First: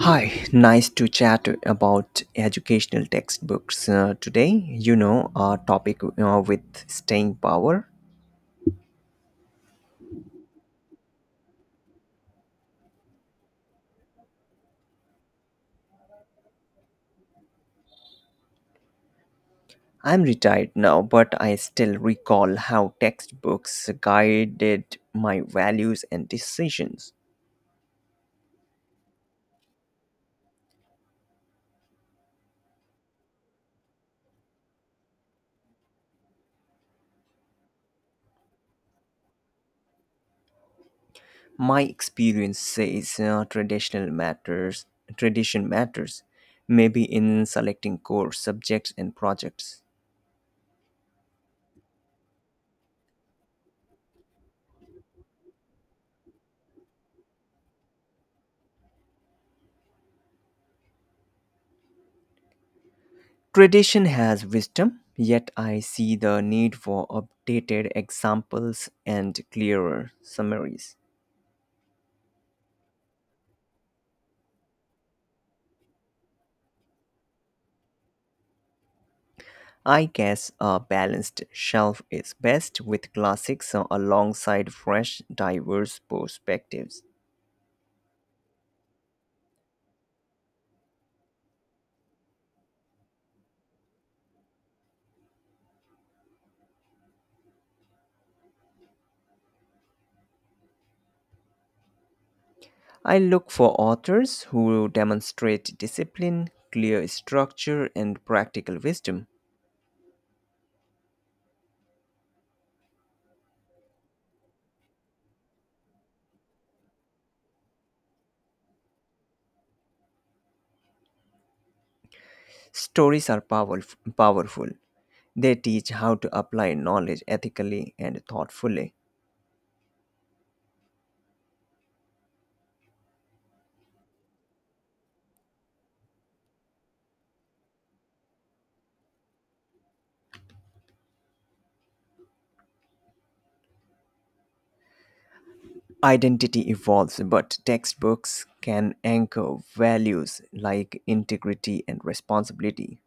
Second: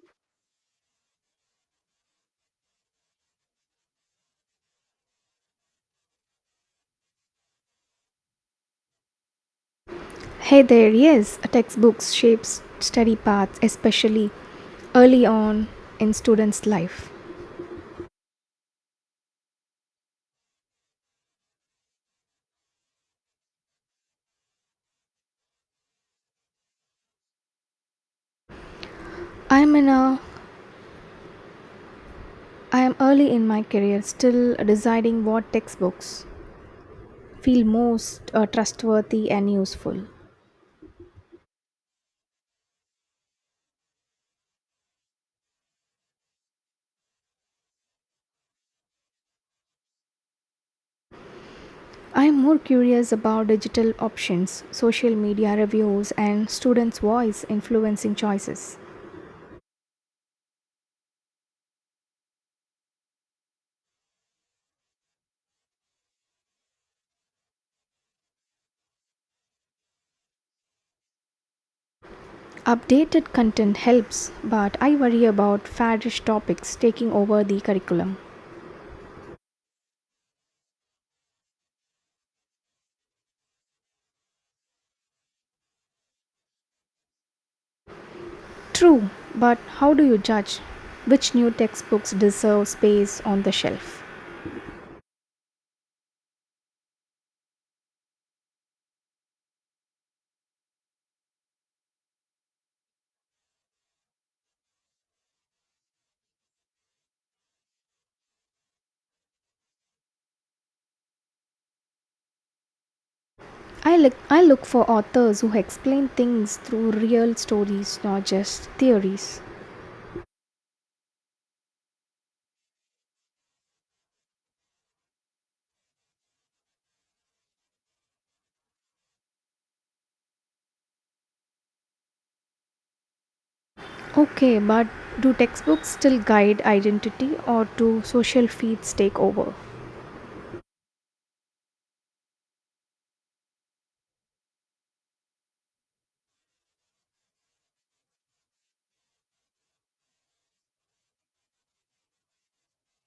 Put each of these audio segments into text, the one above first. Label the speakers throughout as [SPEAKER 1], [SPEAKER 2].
[SPEAKER 1] Hi, nice to chat about educational textbooks today. You know, our topic with staying power.
[SPEAKER 2] Hey there, yes, textbooks shapes study paths, especially early on in students' life.
[SPEAKER 1] I'm retired now, but I still recall how textbooks guided my values and decisions.
[SPEAKER 2] I'm in a I am early in my career, still deciding what textbooks feel most trustworthy and useful.
[SPEAKER 1] My experience says Tradition matters, maybe in selecting core subjects and projects.
[SPEAKER 2] I'm more curious about digital options, social media reviews, and students' voice influencing choices.
[SPEAKER 1] Tradition has wisdom, yet I see the need for updated examples and clearer summaries.
[SPEAKER 2] Updated content helps, but I worry about faddish topics taking over the curriculum.
[SPEAKER 1] I guess a balanced shelf is best with classics alongside fresh, diverse perspectives.
[SPEAKER 2] True, but how do you judge which new textbooks deserve space on the shelf?
[SPEAKER 1] I look for authors who demonstrate discipline, clear structure, and practical wisdom.
[SPEAKER 2] I look for authors who explain things through real stories, not just theories.
[SPEAKER 1] Stories are powerful. They teach how to apply knowledge ethically and thoughtfully.
[SPEAKER 2] Okay, but do textbooks still guide identity or do social feeds take over?
[SPEAKER 1] Identity evolves, but textbooks can anchor values like integrity and responsibility.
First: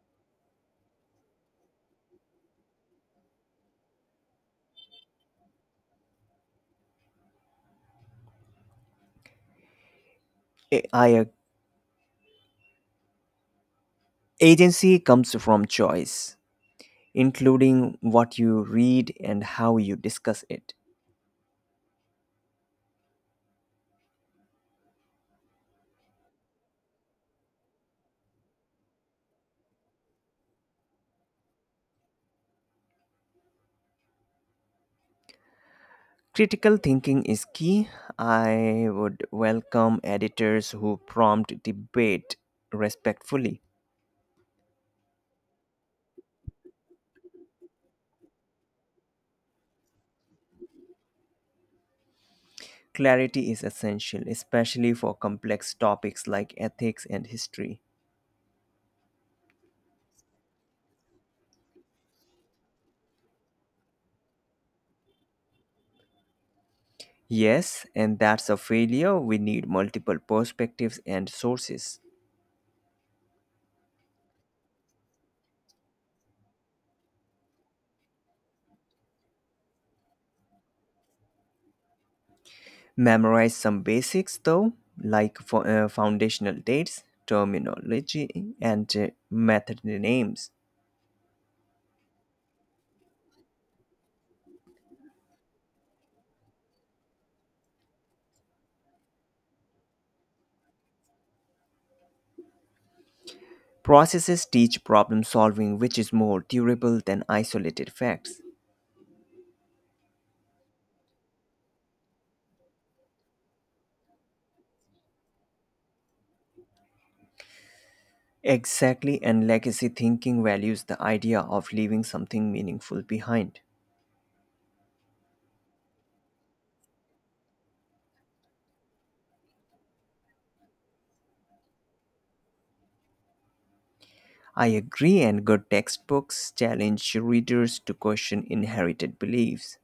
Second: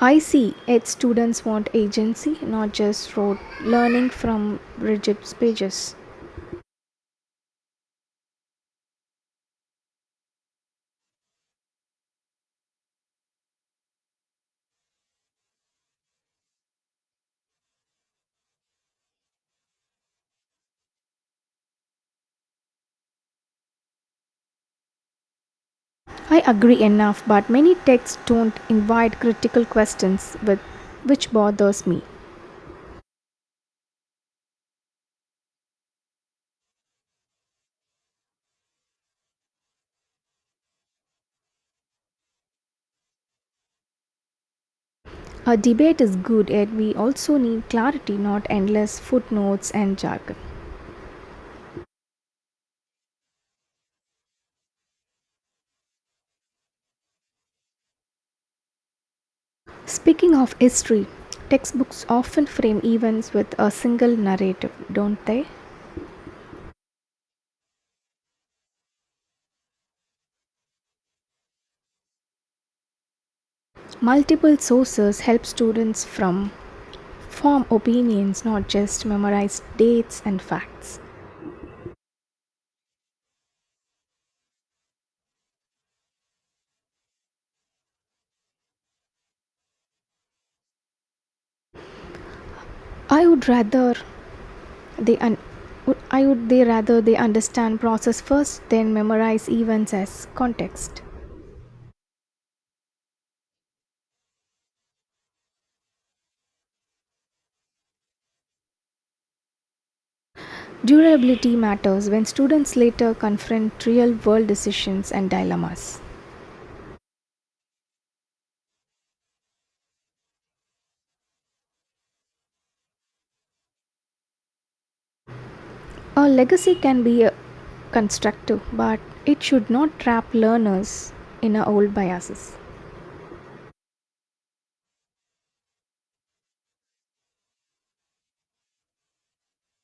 [SPEAKER 2] I see it. Students want agency, not just rote learning from rigid pages.
[SPEAKER 1] AI Agency comes from choice, including what you read and how you discuss it.
[SPEAKER 2] I agree enough, but many texts don't invite critical questions with which bothers me.
[SPEAKER 1] Critical thinking is key. I would welcome editors who prompt debate respectfully.
[SPEAKER 2] A debate is good, yet we also need clarity, not endless footnotes and jargon.
[SPEAKER 1] Clarity is essential, especially for complex topics like ethics and history.
[SPEAKER 2] Speaking of history, textbooks often frame events with a single narrative, don't they?
[SPEAKER 1] Yes, and that's a failure. We need multiple perspectives and sources.
[SPEAKER 2] Multiple sources help students from form opinions, not just memorize dates and facts.
[SPEAKER 1] Memorize some basics though, like foundational dates, terminology, and method names.
[SPEAKER 2] I would rather they un- I would they rather they understand process first, then memorize events as context.
[SPEAKER 1] Processes teach problem solving, which is more durable than isolated facts.
[SPEAKER 2] Durability matters when students later confront real world decisions and dilemmas.
[SPEAKER 1] Exactly, and legacy thinking values the idea of leaving something meaningful behind.
[SPEAKER 2] A legacy can be constructive, but it should not trap learners in our old biases.
[SPEAKER 1] I agree, and good textbooks challenge readers to question inherited beliefs.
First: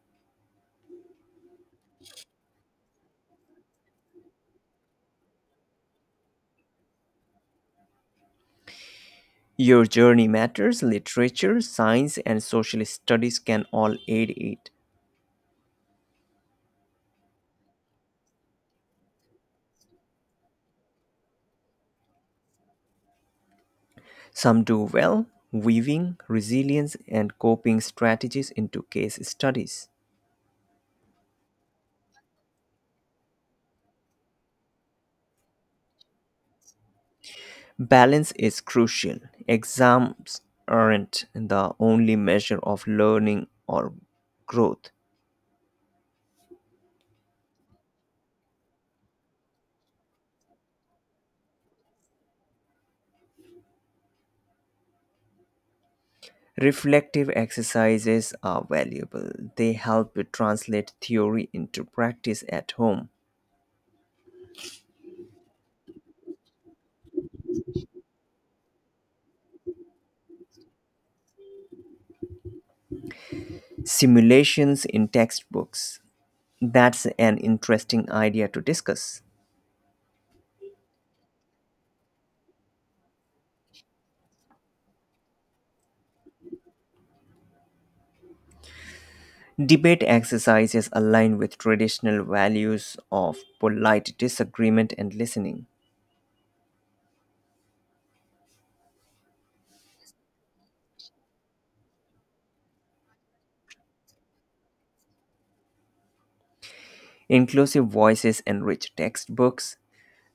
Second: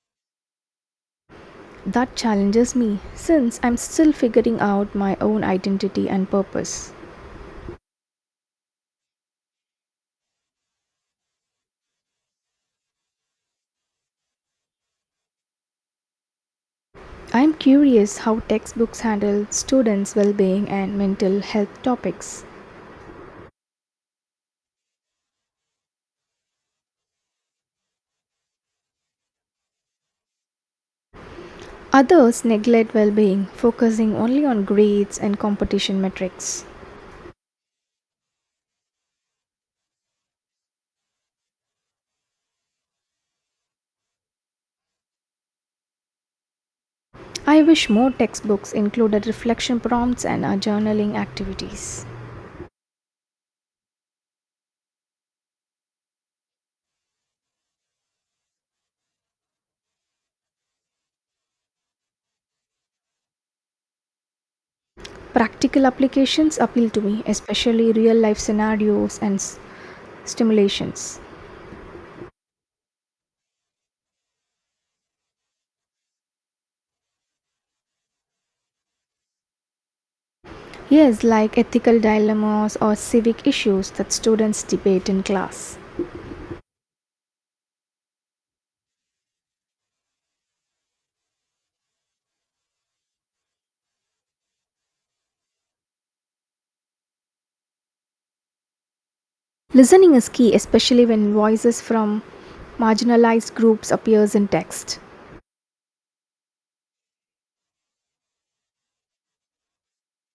[SPEAKER 2] That challenges me since I'm still figuring out my own identity and purpose.
[SPEAKER 1] Your journey matters. Literature, science, and social studies can all aid it.
[SPEAKER 2] I'm curious how textbooks handle students' well being and mental health topics.
[SPEAKER 1] Some do well, weaving resilience and coping strategies into case studies.
[SPEAKER 2] Others neglect well being, focusing only on grades and competition metrics.
[SPEAKER 1] Balance is crucial. Exams aren't the only measure of learning or growth.
[SPEAKER 2] I wish more textbooks included reflection prompts and journaling activities.
[SPEAKER 1] Reflective exercises are valuable. They help translate theory into practice at home.
[SPEAKER 2] Practical applications appeal to me, especially real life scenarios and stimulations.
[SPEAKER 1] Simulations in textbooks. That's an interesting idea to discuss.
[SPEAKER 2] Yes, like ethical dilemmas or civic issues that students debate in class.
[SPEAKER 1] Debate exercises align with traditional values of polite disagreement and listening,
[SPEAKER 2] Listening is key, especially when voices from marginalized groups appears in text.
[SPEAKER 1] inclusive voices, and rich textbooks,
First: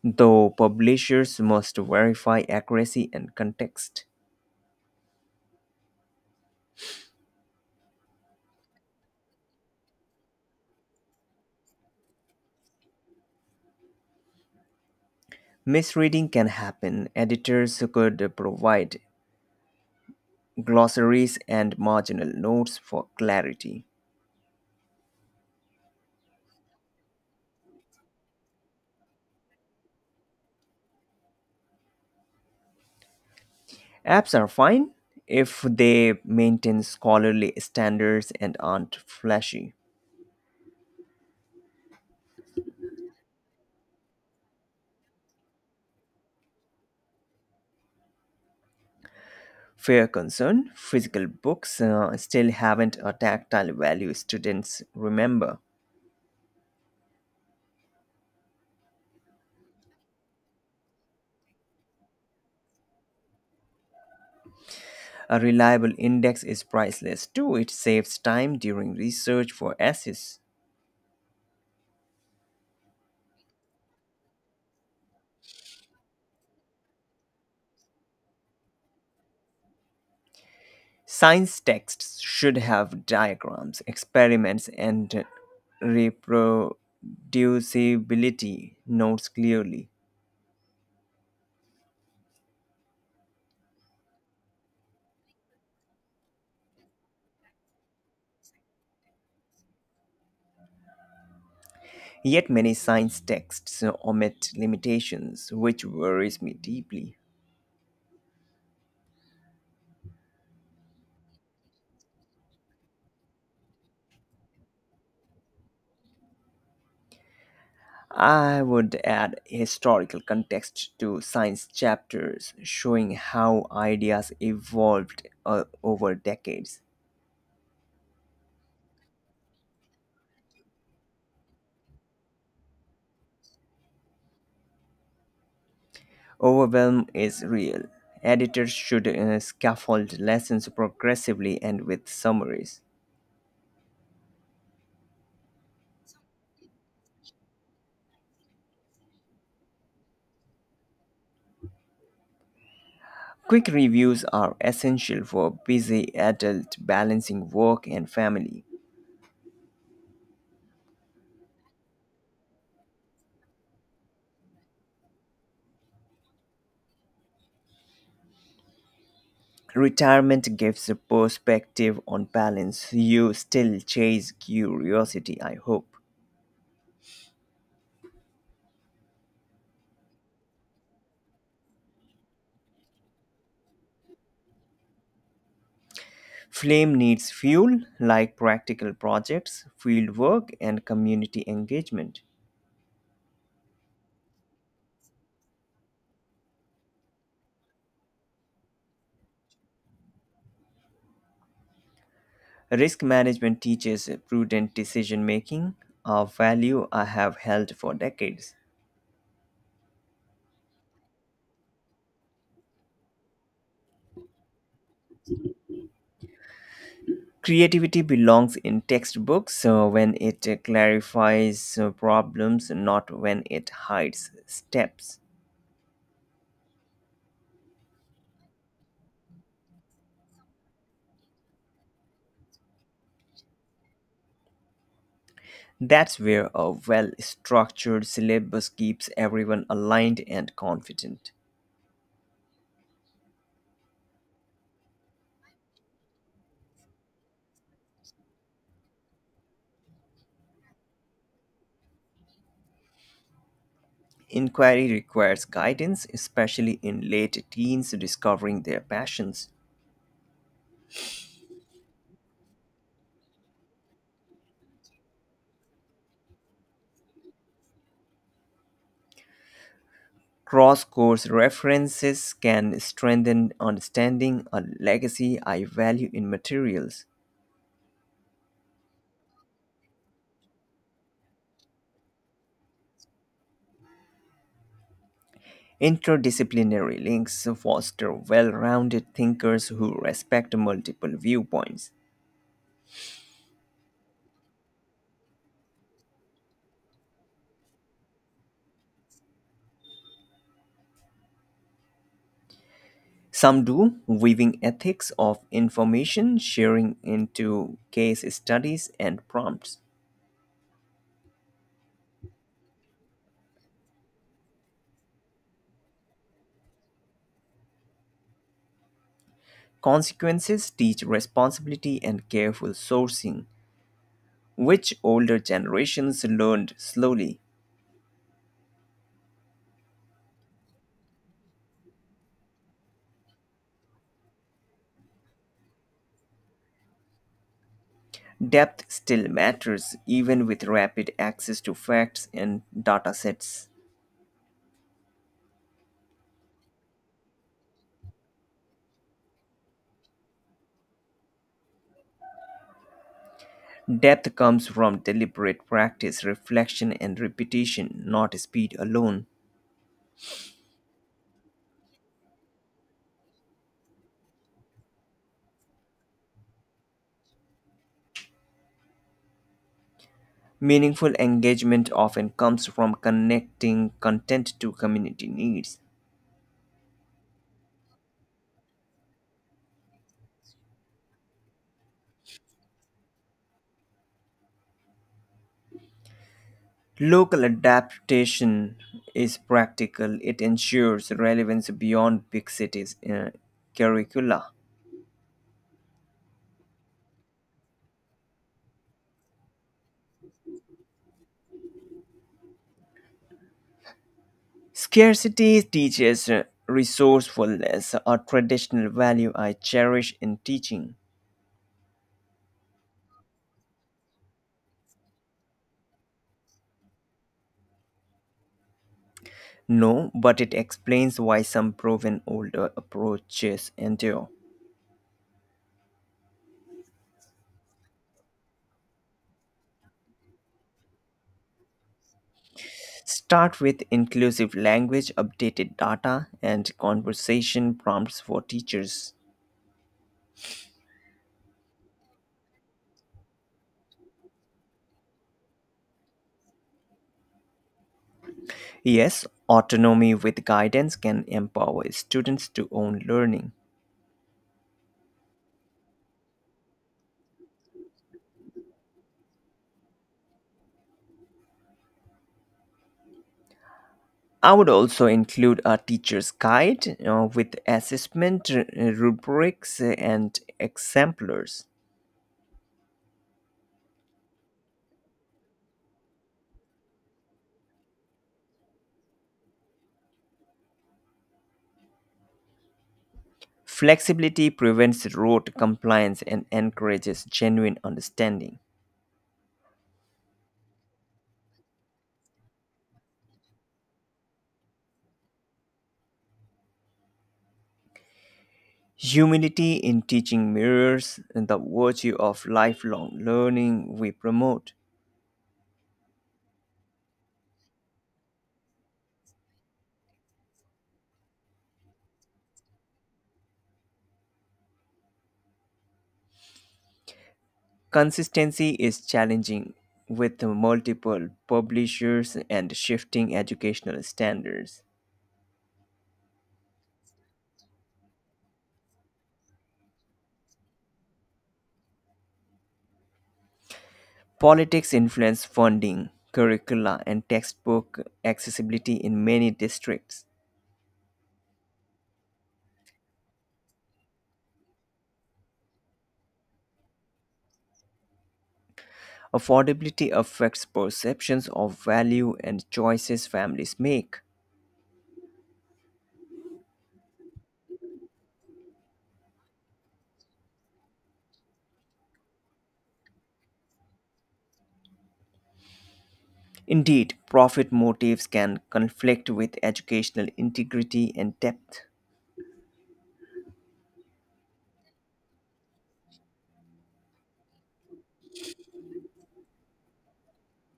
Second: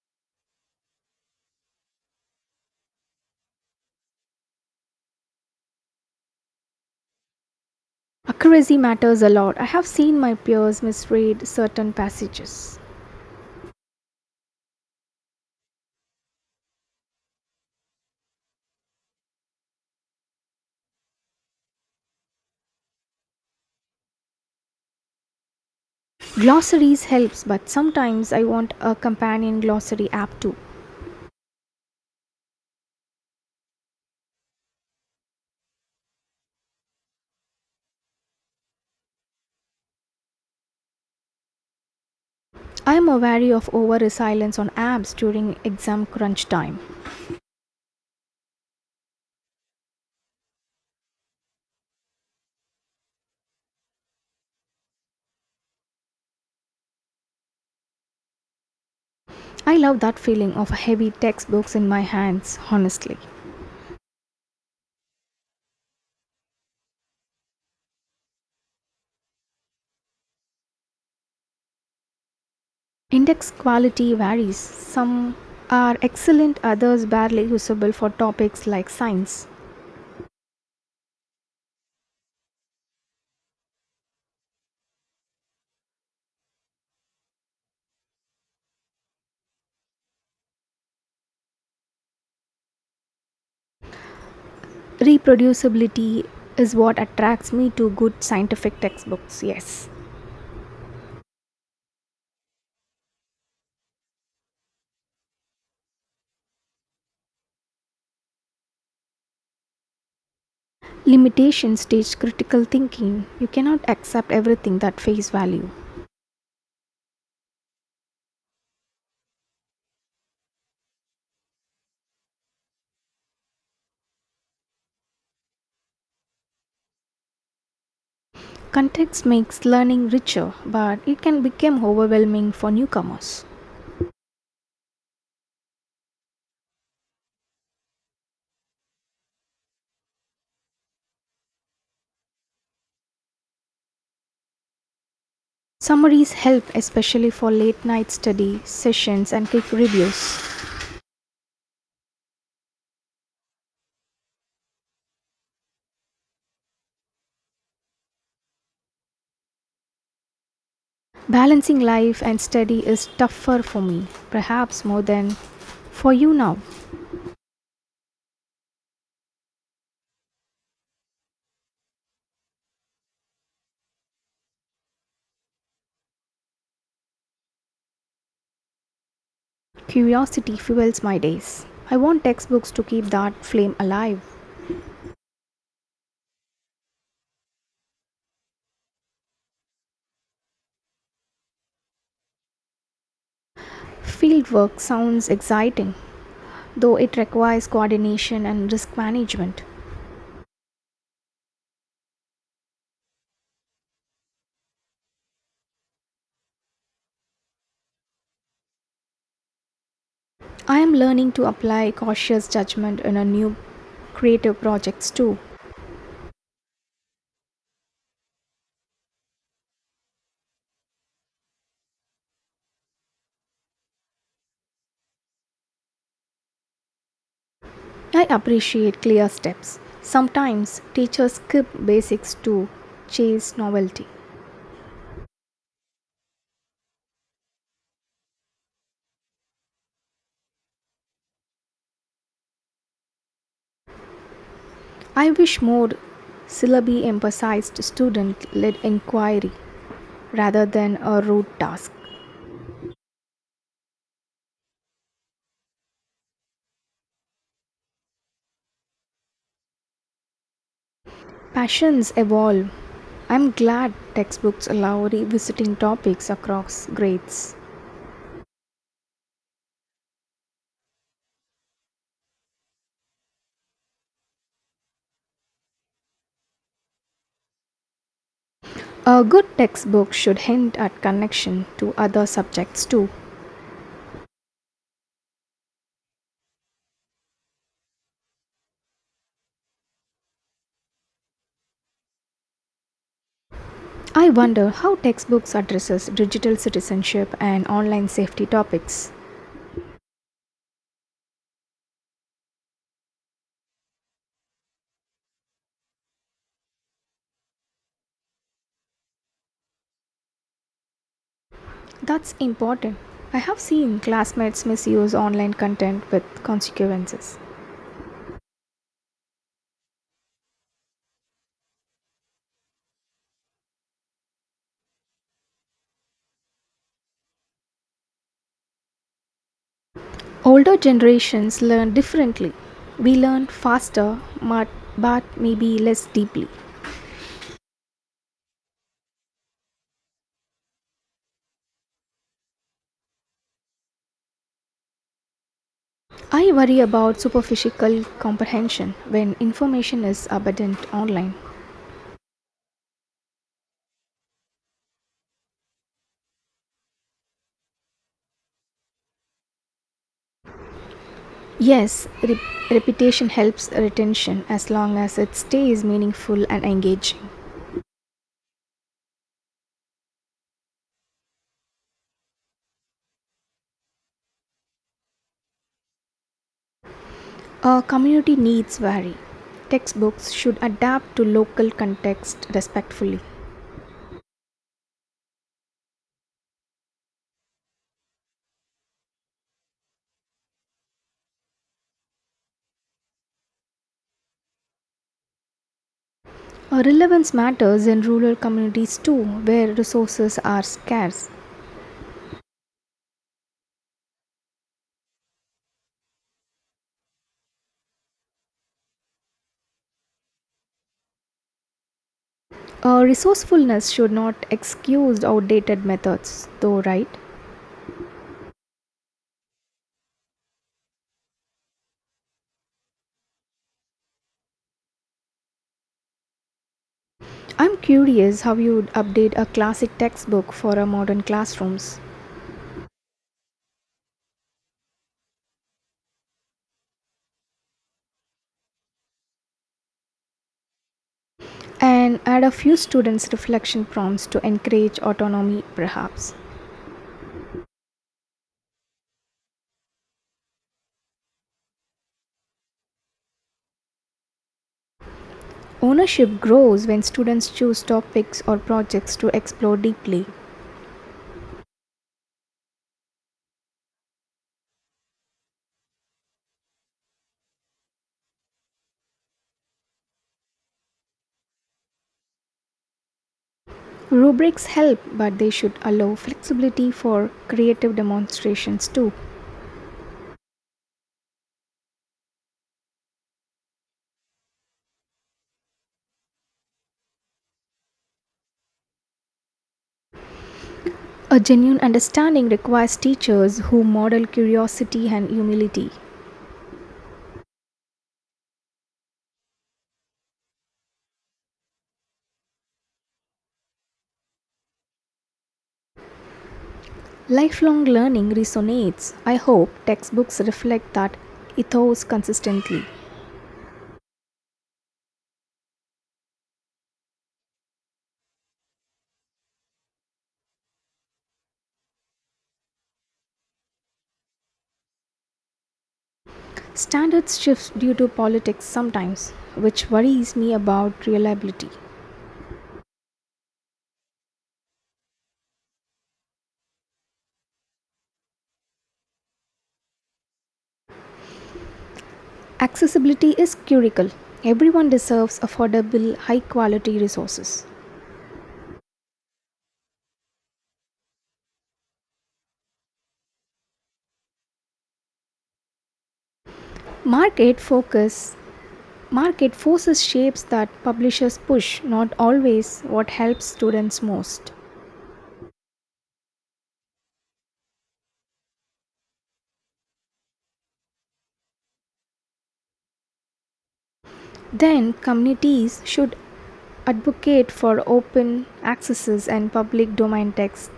[SPEAKER 1] though publishers must verify accuracy and context.
[SPEAKER 2] Accuracy matters a lot. I have seen my peers misread certain passages.
[SPEAKER 1] Misreading can happen. Editors could provide glossaries and marginal notes for clarity.
[SPEAKER 2] Glossaries helps, but sometimes I want a companion glossary app too.
[SPEAKER 1] Apps are fine if they maintain scholarly standards and aren't flashy.
[SPEAKER 2] I am wary of over reliance on apps during exam crunch time.
[SPEAKER 1] Fair concern, physical books still haven't a tactile value students remember.
[SPEAKER 2] I love that feeling of heavy textbooks in my hands, honestly.
[SPEAKER 1] A reliable index is priceless too, it saves time during research for essays.
[SPEAKER 2] Index quality varies. Some are excellent, others barely usable for topics like science.
[SPEAKER 1] Science texts should have diagrams, experiments, and reproducibility notes clearly.
[SPEAKER 2] Reproducibility is what attracts me to good scientific textbooks, yes.
[SPEAKER 1] Yet many science texts omit limitations, which worries me deeply.
[SPEAKER 2] Limitations teach critical thinking. You cannot accept everything at face value.
[SPEAKER 1] I would add historical context to science chapters showing how ideas evolved over decades.
[SPEAKER 2] Context makes learning richer, but it can become overwhelming for newcomers.
[SPEAKER 1] Overwhelm is real. Editors should scaffold lessons progressively and with summaries.
[SPEAKER 2] Summaries help especially for late night study, sessions, and quick reviews.
[SPEAKER 1] Quick reviews are essential for busy adult balancing work and family.
[SPEAKER 2] Balancing life and study is tougher for me, perhaps more than for you now.
[SPEAKER 1] Retirement gives a perspective on balance. You still chase curiosity, I hope.
[SPEAKER 2] Curiosity fuels my days. I want textbooks to keep that flame alive.
[SPEAKER 1] Flame needs fuel like practical projects, fieldwork, and community engagement.
[SPEAKER 2] Fieldwork sounds exciting, though it requires coordination and risk management.
[SPEAKER 1] Risk management teaches prudent decision making, a value I have held for decades.
[SPEAKER 2] I am learning to apply cautious judgment in a new creative projects too.
[SPEAKER 1] Creativity belongs in textbooks when it clarifies problems, not when it hides steps.
[SPEAKER 2] I appreciate clear steps. Sometimes teachers skip basics to chase novelty.
[SPEAKER 1] That's where a well structured syllabus keeps everyone aligned and confident.
[SPEAKER 2] I wish more syllabi emphasized student led inquiry rather than a rote task.
[SPEAKER 1] Inquiry requires guidance, especially in late teens discovering their passions.
[SPEAKER 2] Passions evolve. I'm glad textbooks allow revisiting topics across grades.
[SPEAKER 1] Cross course references can strengthen understanding, a legacy I value in materials.
[SPEAKER 2] A good textbook should hint at connection to other subjects too.
[SPEAKER 1] Interdisciplinary links foster well rounded thinkers who respect multiple viewpoints.
[SPEAKER 2] I wonder how textbooks addresses digital citizenship and online safety topics.
[SPEAKER 1] Some do, weaving ethics of information sharing into case studies and prompts.
[SPEAKER 2] That's important. I have seen classmates misuse online content with consequences.
[SPEAKER 1] Consequences teach responsibility and careful sourcing, which older generations learned slowly.
[SPEAKER 2] Older generations learn differently. We learn faster, but maybe less deeply.
[SPEAKER 1] Depth still matters even with rapid access to facts and data sets.
[SPEAKER 2] I worry about superficial comprehension when information is abundant online.
[SPEAKER 1] Depth comes from deliberate practice, reflection, and repetition, not speed alone.
[SPEAKER 2] Yes, reputation helps retention as long as it stays meaningful and engaging.
[SPEAKER 1] Meaningful engagement often comes from connecting content to community needs.
[SPEAKER 2] Our community needs vary. Textbooks should adapt to local context respectfully.
[SPEAKER 1] Local adaptation is practical, it ensures relevance beyond big cities curricula.
[SPEAKER 2] Relevance matters in rural communities too, where resources are scarce.
[SPEAKER 1] Scarcity teaches resourcefulness, a traditional value I cherish in teaching.
[SPEAKER 2] Resourcefulness should not excuse outdated methods, though, right?
[SPEAKER 1] No, but it explains why some proven older approaches endure.
[SPEAKER 2] I'm curious how you'd update a classic textbook for our modern classrooms
[SPEAKER 1] Start with inclusive language, updated data, and conversation prompts for teachers.
[SPEAKER 2] and add a few students' reflection prompts to encourage autonomy, perhaps.
[SPEAKER 1] Yes, autonomy with guidance can empower students to own learning.
[SPEAKER 2] Ownership grows when students choose topics or projects to explore deeply.
[SPEAKER 1] I would also include a teacher's guide with assessment rubrics and exemplars.
[SPEAKER 2] Rubrics help, but they should allow flexibility for creative demonstrations too.
[SPEAKER 1] Flexibility prevents rote compliance and encourages genuine understanding.
[SPEAKER 2] A genuine understanding requires teachers who model curiosity and humility.
[SPEAKER 1] Humility in teaching mirrors the virtue of lifelong learning we promote.
[SPEAKER 2] Lifelong learning resonates. I hope textbooks reflect that ethos consistently.
[SPEAKER 1] Consistency is challenging with multiple publishers and shifting educational standards.
[SPEAKER 2] Standards shift due to politics sometimes, which worries me about reliability.
[SPEAKER 1] Politics influence funding, curricula, and textbook accessibility in many districts.
[SPEAKER 2] Accessibility is critical. Everyone deserves affordable, high-quality resources.
[SPEAKER 1] Affordability affects perceptions of value and choices families make.
[SPEAKER 2] Market focus market forces shapes that publishers push, not always what helps students most.
[SPEAKER 1] Indeed, profit motives can conflict with educational integrity and depth.
[SPEAKER 2] Then, communities should advocate for open accesses and public domain text.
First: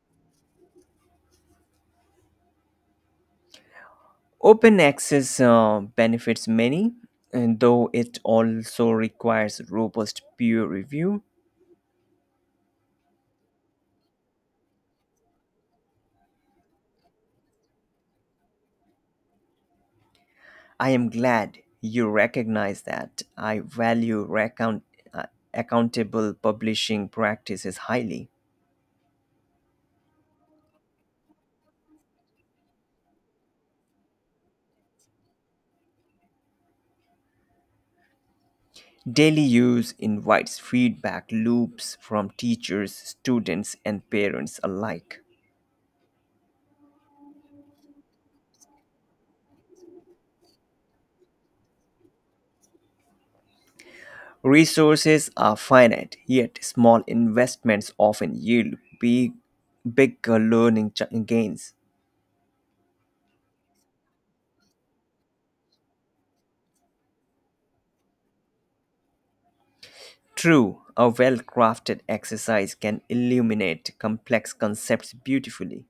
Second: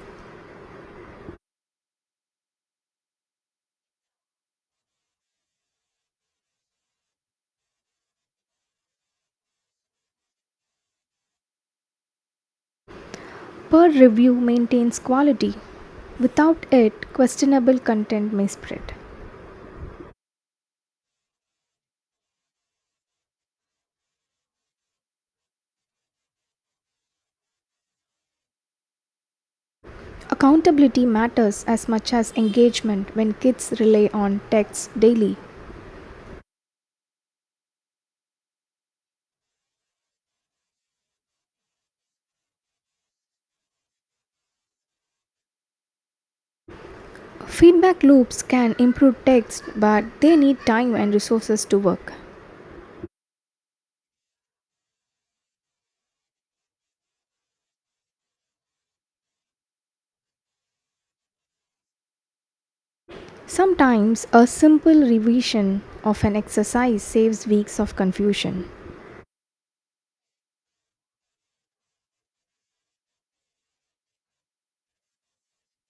[SPEAKER 1] Open access benefits many, and though it also requires robust peer review.
[SPEAKER 2] Peer review maintains quality. Without it, questionable content may spread.
[SPEAKER 1] I am glad you recognize that. I value uh, accountable publishing practices highly.
[SPEAKER 2] Accountability matters as much as engagement when kids rely on texts daily.
[SPEAKER 1] Daily use invites feedback loops from teachers, students, and parents alike.
[SPEAKER 2] Feedback loops can improve text, but they need time and resources to work.
[SPEAKER 1] Resources are finite, yet small investments often yield big, bigger learning gains.
[SPEAKER 2] Sometimes a simple revision of an exercise saves weeks of confusion.
[SPEAKER 1] True, a well crafted exercise can illuminate complex concepts beautifully.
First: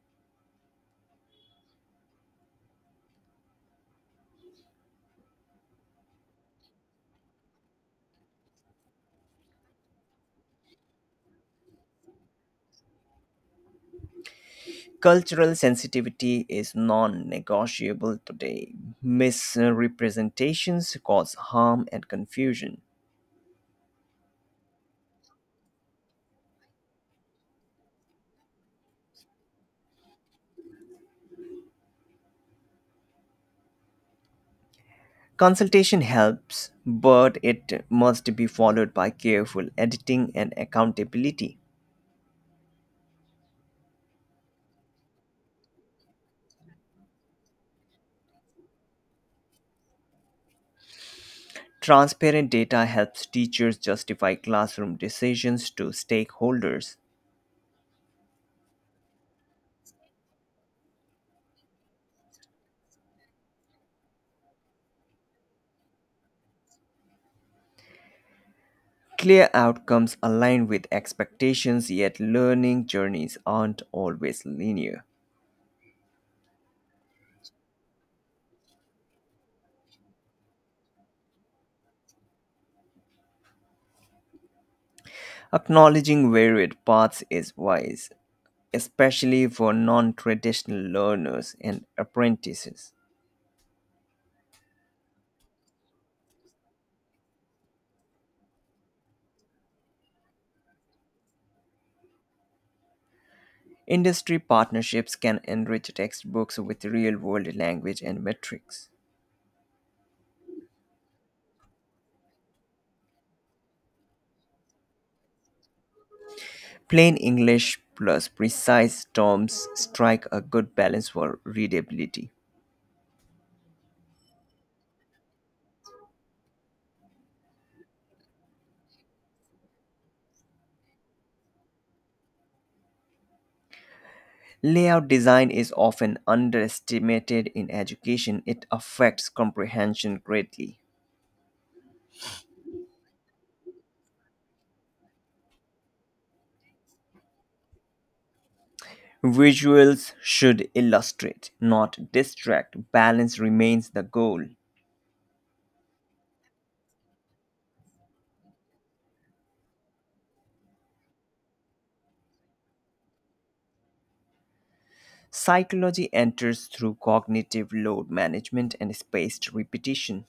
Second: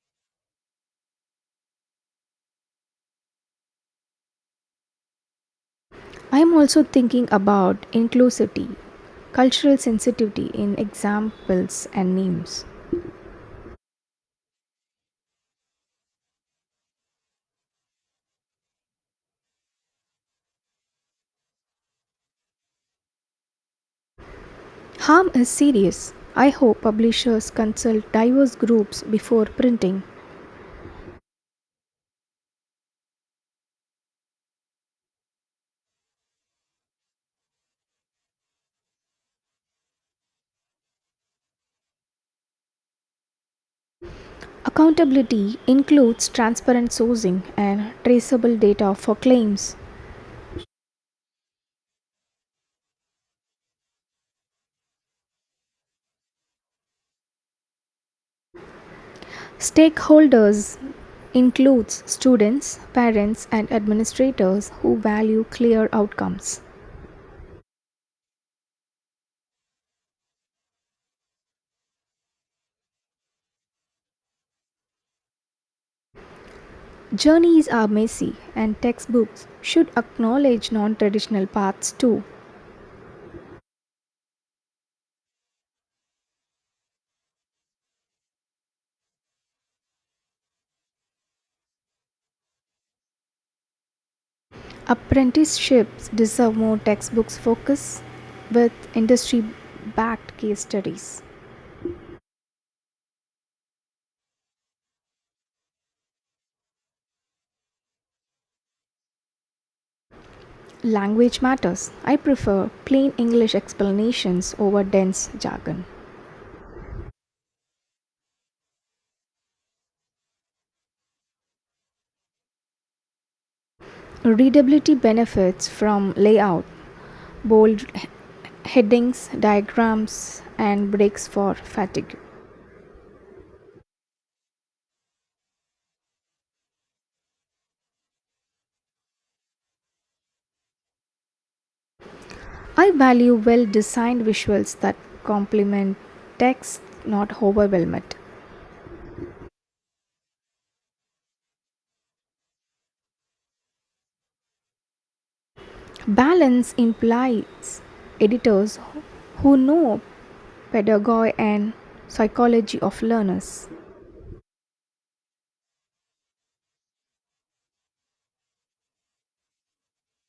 [SPEAKER 2] I am also thinking about inclusivity. Cultural sensitivity in examples and names.
[SPEAKER 1] Cultural sensitivity is non negotiable today. Misrepresentations cause harm and confusion.
[SPEAKER 2] Harm is serious. I hope publishers consult diverse groups before printing.
[SPEAKER 1] Consultation helps, but it must be followed by careful editing and accountability.
[SPEAKER 2] Accountability includes transparent sourcing and traceable data for claims.
[SPEAKER 1] Transparent data helps teachers justify classroom decisions to stakeholders.
[SPEAKER 2] Stakeholders includes students, parents, and administrators who value clear outcomes.
[SPEAKER 1] Clear outcomes align with expectations, yet learning journeys aren't always linear.
[SPEAKER 2] Journeys are messy, and textbooks should acknowledge non traditional paths too.
[SPEAKER 1] Acknowledging varied paths is wise, especially for non traditional learners and apprentices.
[SPEAKER 2] Apprenticeships deserve more textbooks focus with industry backed case studies.
[SPEAKER 1] Industry partnerships can enrich textbooks with real world language and metrics.
[SPEAKER 2] Language matters. I prefer plain English explanations over dense jargon.
[SPEAKER 1] Plain English plus precise terms strike a good balance for readability.
[SPEAKER 2] Readability benefits from layout, bold headings, diagrams, and breaks for fatigue.
[SPEAKER 1] Layout design is often underestimated in education, it affects comprehension greatly.
[SPEAKER 2] I value well designed visuals that complement text, not overwhelm it.
[SPEAKER 1] Visuals should illustrate, not distract. Balance remains the goal.
[SPEAKER 2] Balance implies editors who know pedagogy and psychology of learners.
[SPEAKER 1] Psychology enters through cognitive load management and spaced repetition.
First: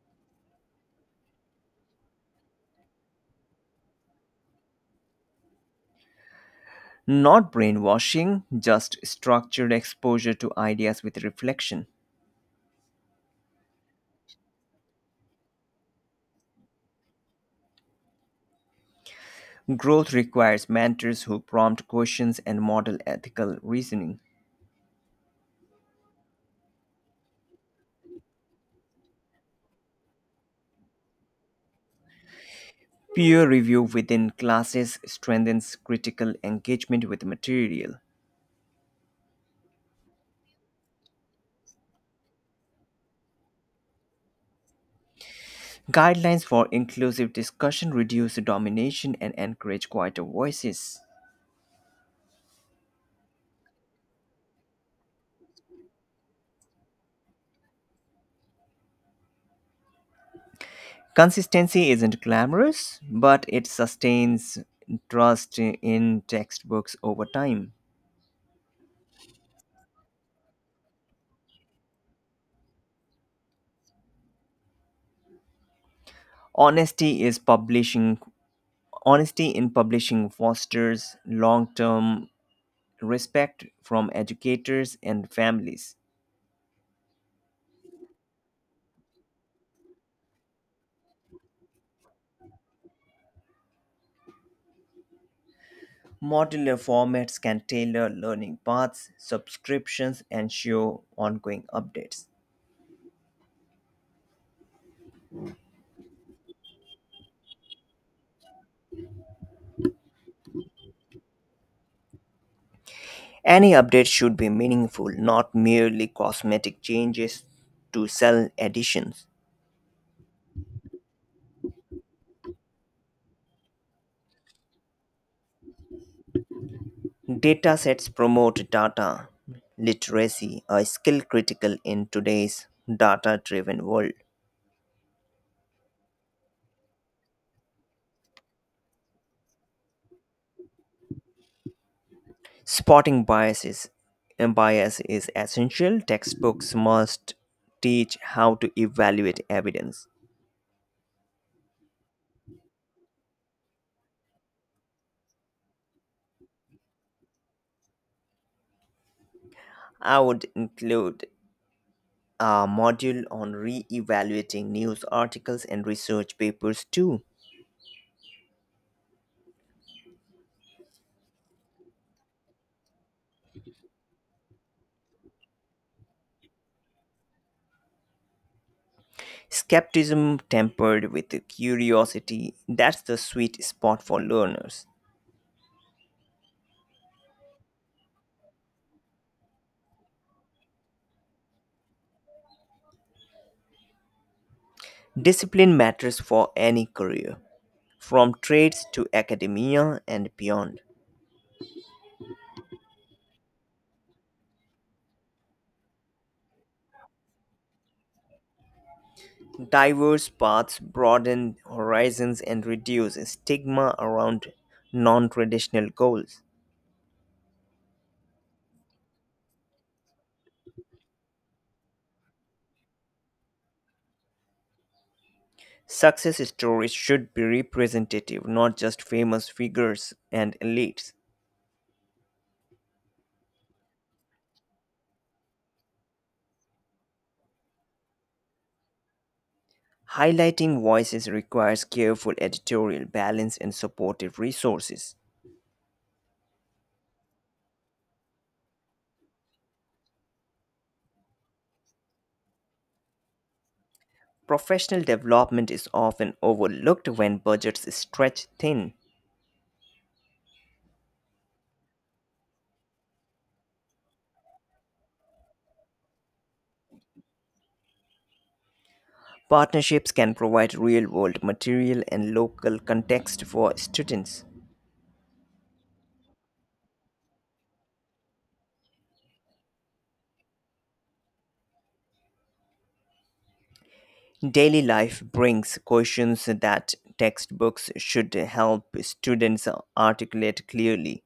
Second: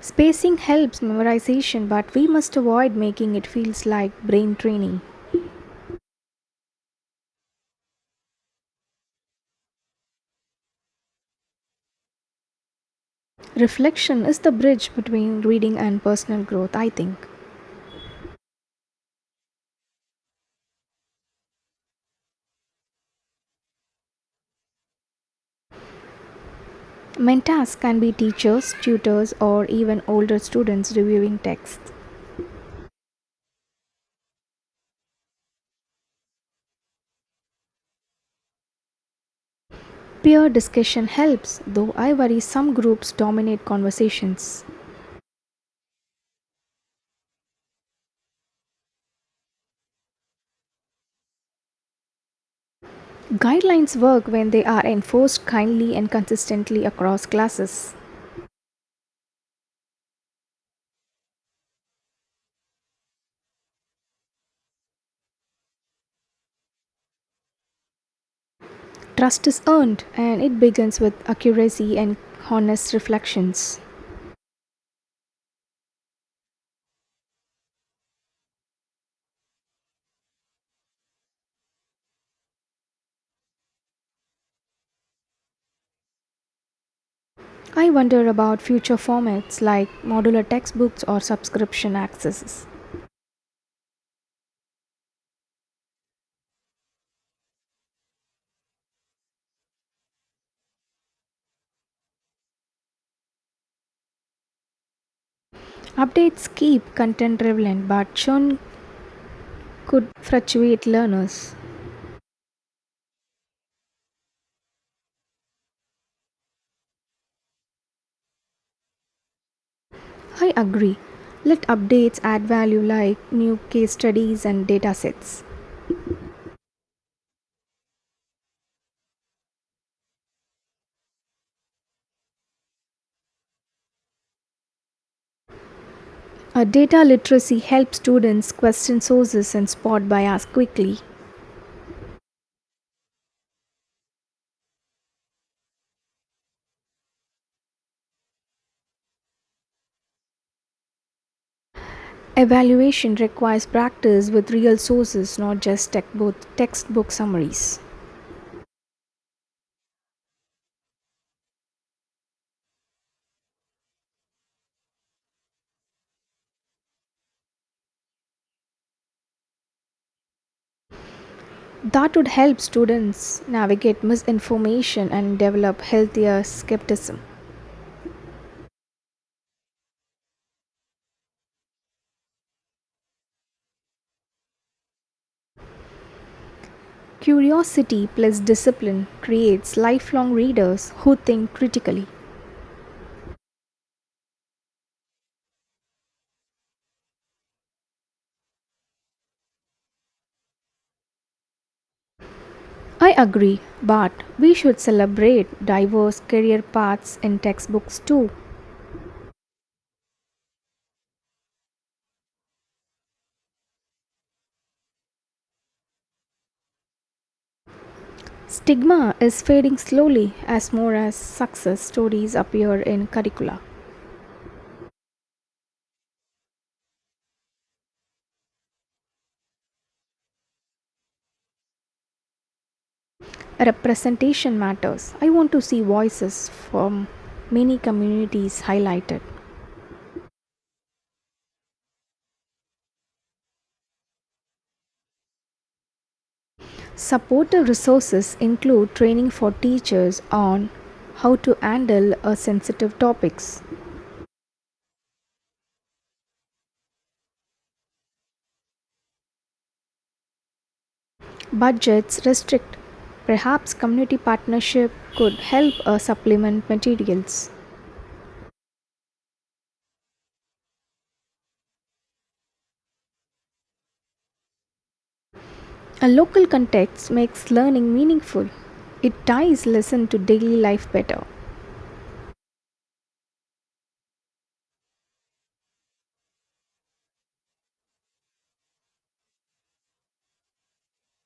[SPEAKER 2] Spacing helps memorization, but we must avoid making it feels like brain training.
[SPEAKER 1] Not brainwashing, just structured exposure to ideas with reflection.
[SPEAKER 2] Reflection is the bridge between reading and personal growth, I think.
[SPEAKER 1] Growth requires mentors who prompt questions and model ethical reasoning.
[SPEAKER 2] Mentors can be teachers, tutors, or even older students reviewing texts.
[SPEAKER 1] Peer review within classes strengthens critical engagement with material.
[SPEAKER 2] Peer discussion helps, though I worry some groups dominate conversations.
[SPEAKER 1] Guidelines for inclusive discussion reduce domination and encourage quieter voices.
[SPEAKER 2] Guidelines work when they are enforced kindly and consistently across classes.
[SPEAKER 1] Consistency isn't glamorous, but it sustains trust in textbooks over time.
[SPEAKER 2] Trust is earned and it begins with accuracy and honest reflections.
[SPEAKER 1] Honesty is publishing honesty in publishing fosters long-term respect from educators and families.
[SPEAKER 2] I wonder about future formats like modular textbooks or subscription accesses.
[SPEAKER 1] Modular formats can tailor learning paths, subscriptions, and show ongoing updates.
[SPEAKER 2] Updates keep content relevant but churn could fluctuate learners.
[SPEAKER 1] Any update should be meaningful, not merely cosmetic changes to sell editions.
[SPEAKER 2] I agree. Let updates add value like new case studies and data sets.
[SPEAKER 1] Datasets promote data literacy, a skill critical in today's data-driven world.
[SPEAKER 2] A data literacy helps students question sources and spot bias quickly.
[SPEAKER 1] Spotting bias is essential. Textbooks must teach how to evaluate evidence.
[SPEAKER 2] Evaluation requires practice with real sources, not just both textbook summaries.
[SPEAKER 1] I would include a module on re-evaluating news articles and research papers too.
[SPEAKER 2] That would help students navigate misinformation and develop healthier skepticism.
[SPEAKER 1] Skepticism tempered with curiosity, that's the sweet spot for learners.
[SPEAKER 2] Curiosity plus discipline creates lifelong readers who think critically.
[SPEAKER 1] Discipline matters for any career. From trades to academia and beyond,
[SPEAKER 2] I agree, but we should celebrate diverse career paths in textbooks too.
[SPEAKER 1] diverse paths broaden horizons and reduce stigma around non traditional goals.
[SPEAKER 2] Stigma is fading slowly as more as success stories appear in curricula.
[SPEAKER 1] Success stories should be representative, not just famous figures and elites.
[SPEAKER 2] Representation matters. I want to see voices from many communities highlighted.
[SPEAKER 1] Highlighting voices requires careful editorial balance and supportive resources.
[SPEAKER 2] Supportive resources include training for teachers on how to handle a sensitive topics.
[SPEAKER 1] Professional development is often overlooked when budgets stretch thin.
[SPEAKER 2] Budgets restrict. Perhaps community partnership could help supplement materials.
[SPEAKER 1] Partnerships can provide real world material and local context for students.
[SPEAKER 2] A local context makes learning meaningful. It ties lesson to daily life better.
[SPEAKER 1] Daily life brings questions that textbooks should help students articulate clearly.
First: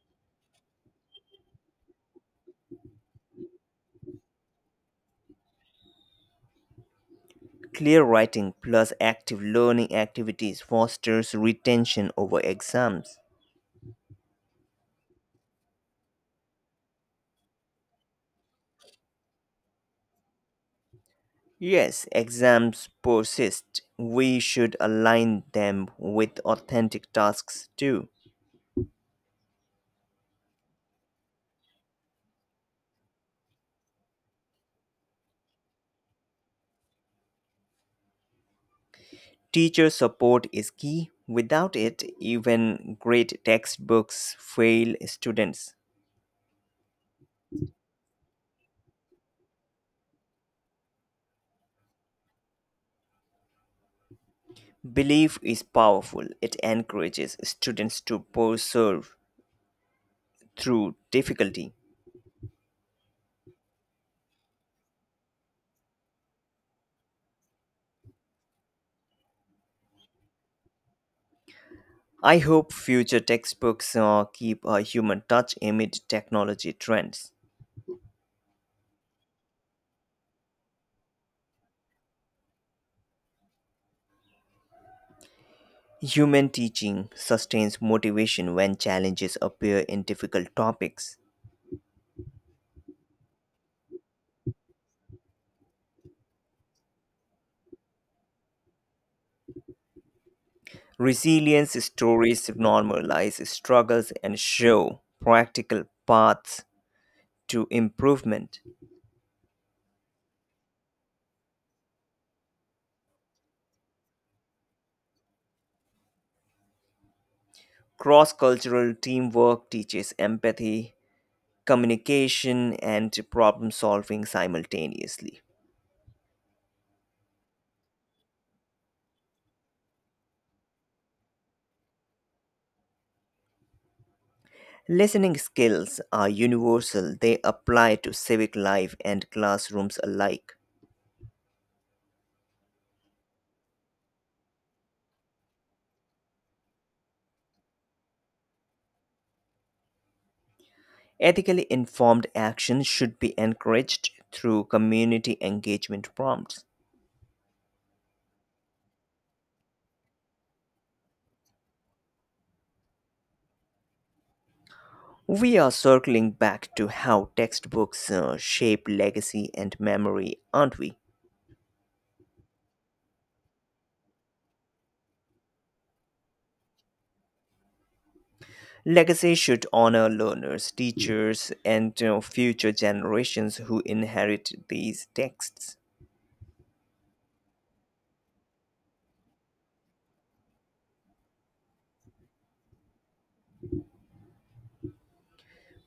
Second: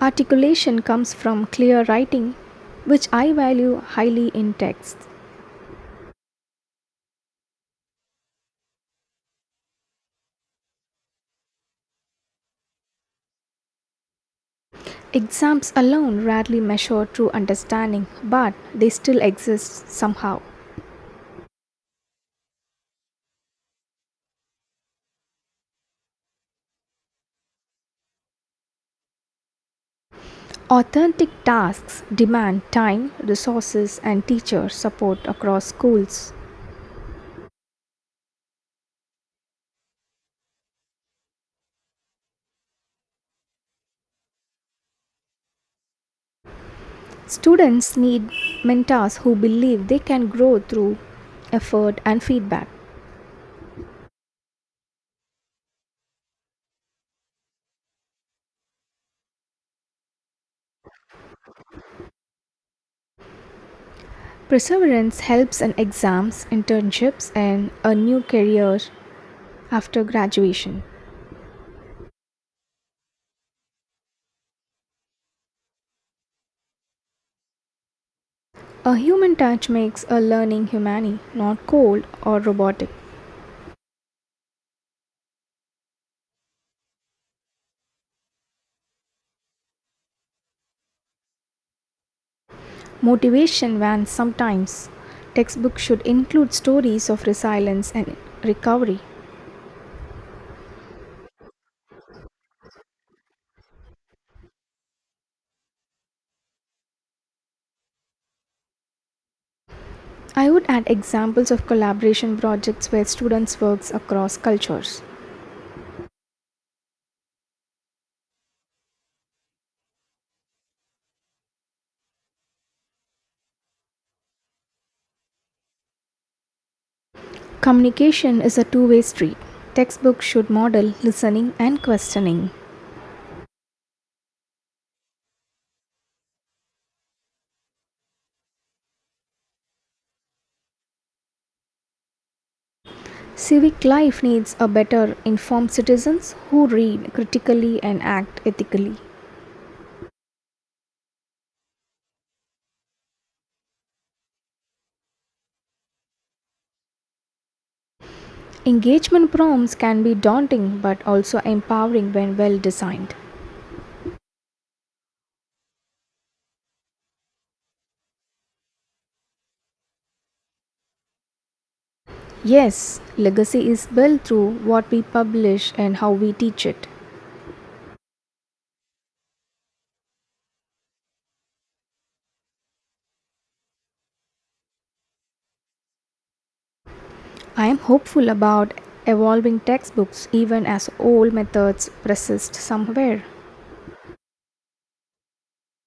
[SPEAKER 2] Articulation comes from clear writing, which I value highly in text.
[SPEAKER 1] Clear writing plus active learning activities fosters retention over exams.
[SPEAKER 2] Exams alone rarely measure true understanding, but they still exist somehow.
[SPEAKER 1] Yes, exams persist. We should align them with authentic tasks too.
[SPEAKER 2] Authentic tasks demand time, resources, and teacher support across schools.
[SPEAKER 1] Teacher support is key. Without it, even great textbooks fail students.
[SPEAKER 2] Students need mentors who believe they can grow through effort and feedback.
[SPEAKER 1] Belief is powerful. It encourages students to persevere through difficulty.
[SPEAKER 2] Perseverance helps in exams, internships, and a new career after graduation.
[SPEAKER 1] I hope future textbooks keep a human touch amid technology trends.
[SPEAKER 2] A human touch makes a learning humane, not cold or robotic.
[SPEAKER 1] Human teaching sustains motivation when challenges appear in difficult topics.
[SPEAKER 2] Motivation vans sometimes. Textbooks should include stories of resilience and recovery.
[SPEAKER 1] Resilience stories normalize struggles and show practical paths to improvement.
[SPEAKER 2] I would add examples of collaboration projects where students work across cultures.
[SPEAKER 1] Cross cultural teamwork teaches empathy, communication, and problem solving simultaneously.
[SPEAKER 2] Communication is a two-way street. Textbooks should model listening and questioning.
[SPEAKER 1] Listening skills are universal, they apply to civic life and classrooms alike.
[SPEAKER 2] Civic life needs a better informed citizens who read critically and act ethically.
[SPEAKER 1] Ethically informed action should be encouraged through community engagement prompts.
[SPEAKER 2] Engagement prompts can be daunting but also empowering when well designed.
[SPEAKER 1] We are circling back to how textbooks shape legacy and memory, aren't we?
[SPEAKER 2] Yes, legacy is built through what we publish and how we teach it.
[SPEAKER 1] Legacy should honor learners, teachers, and future generations who inherit these texts.
[SPEAKER 2] I am hopeful about evolving textbooks even as old methods persist somewhere.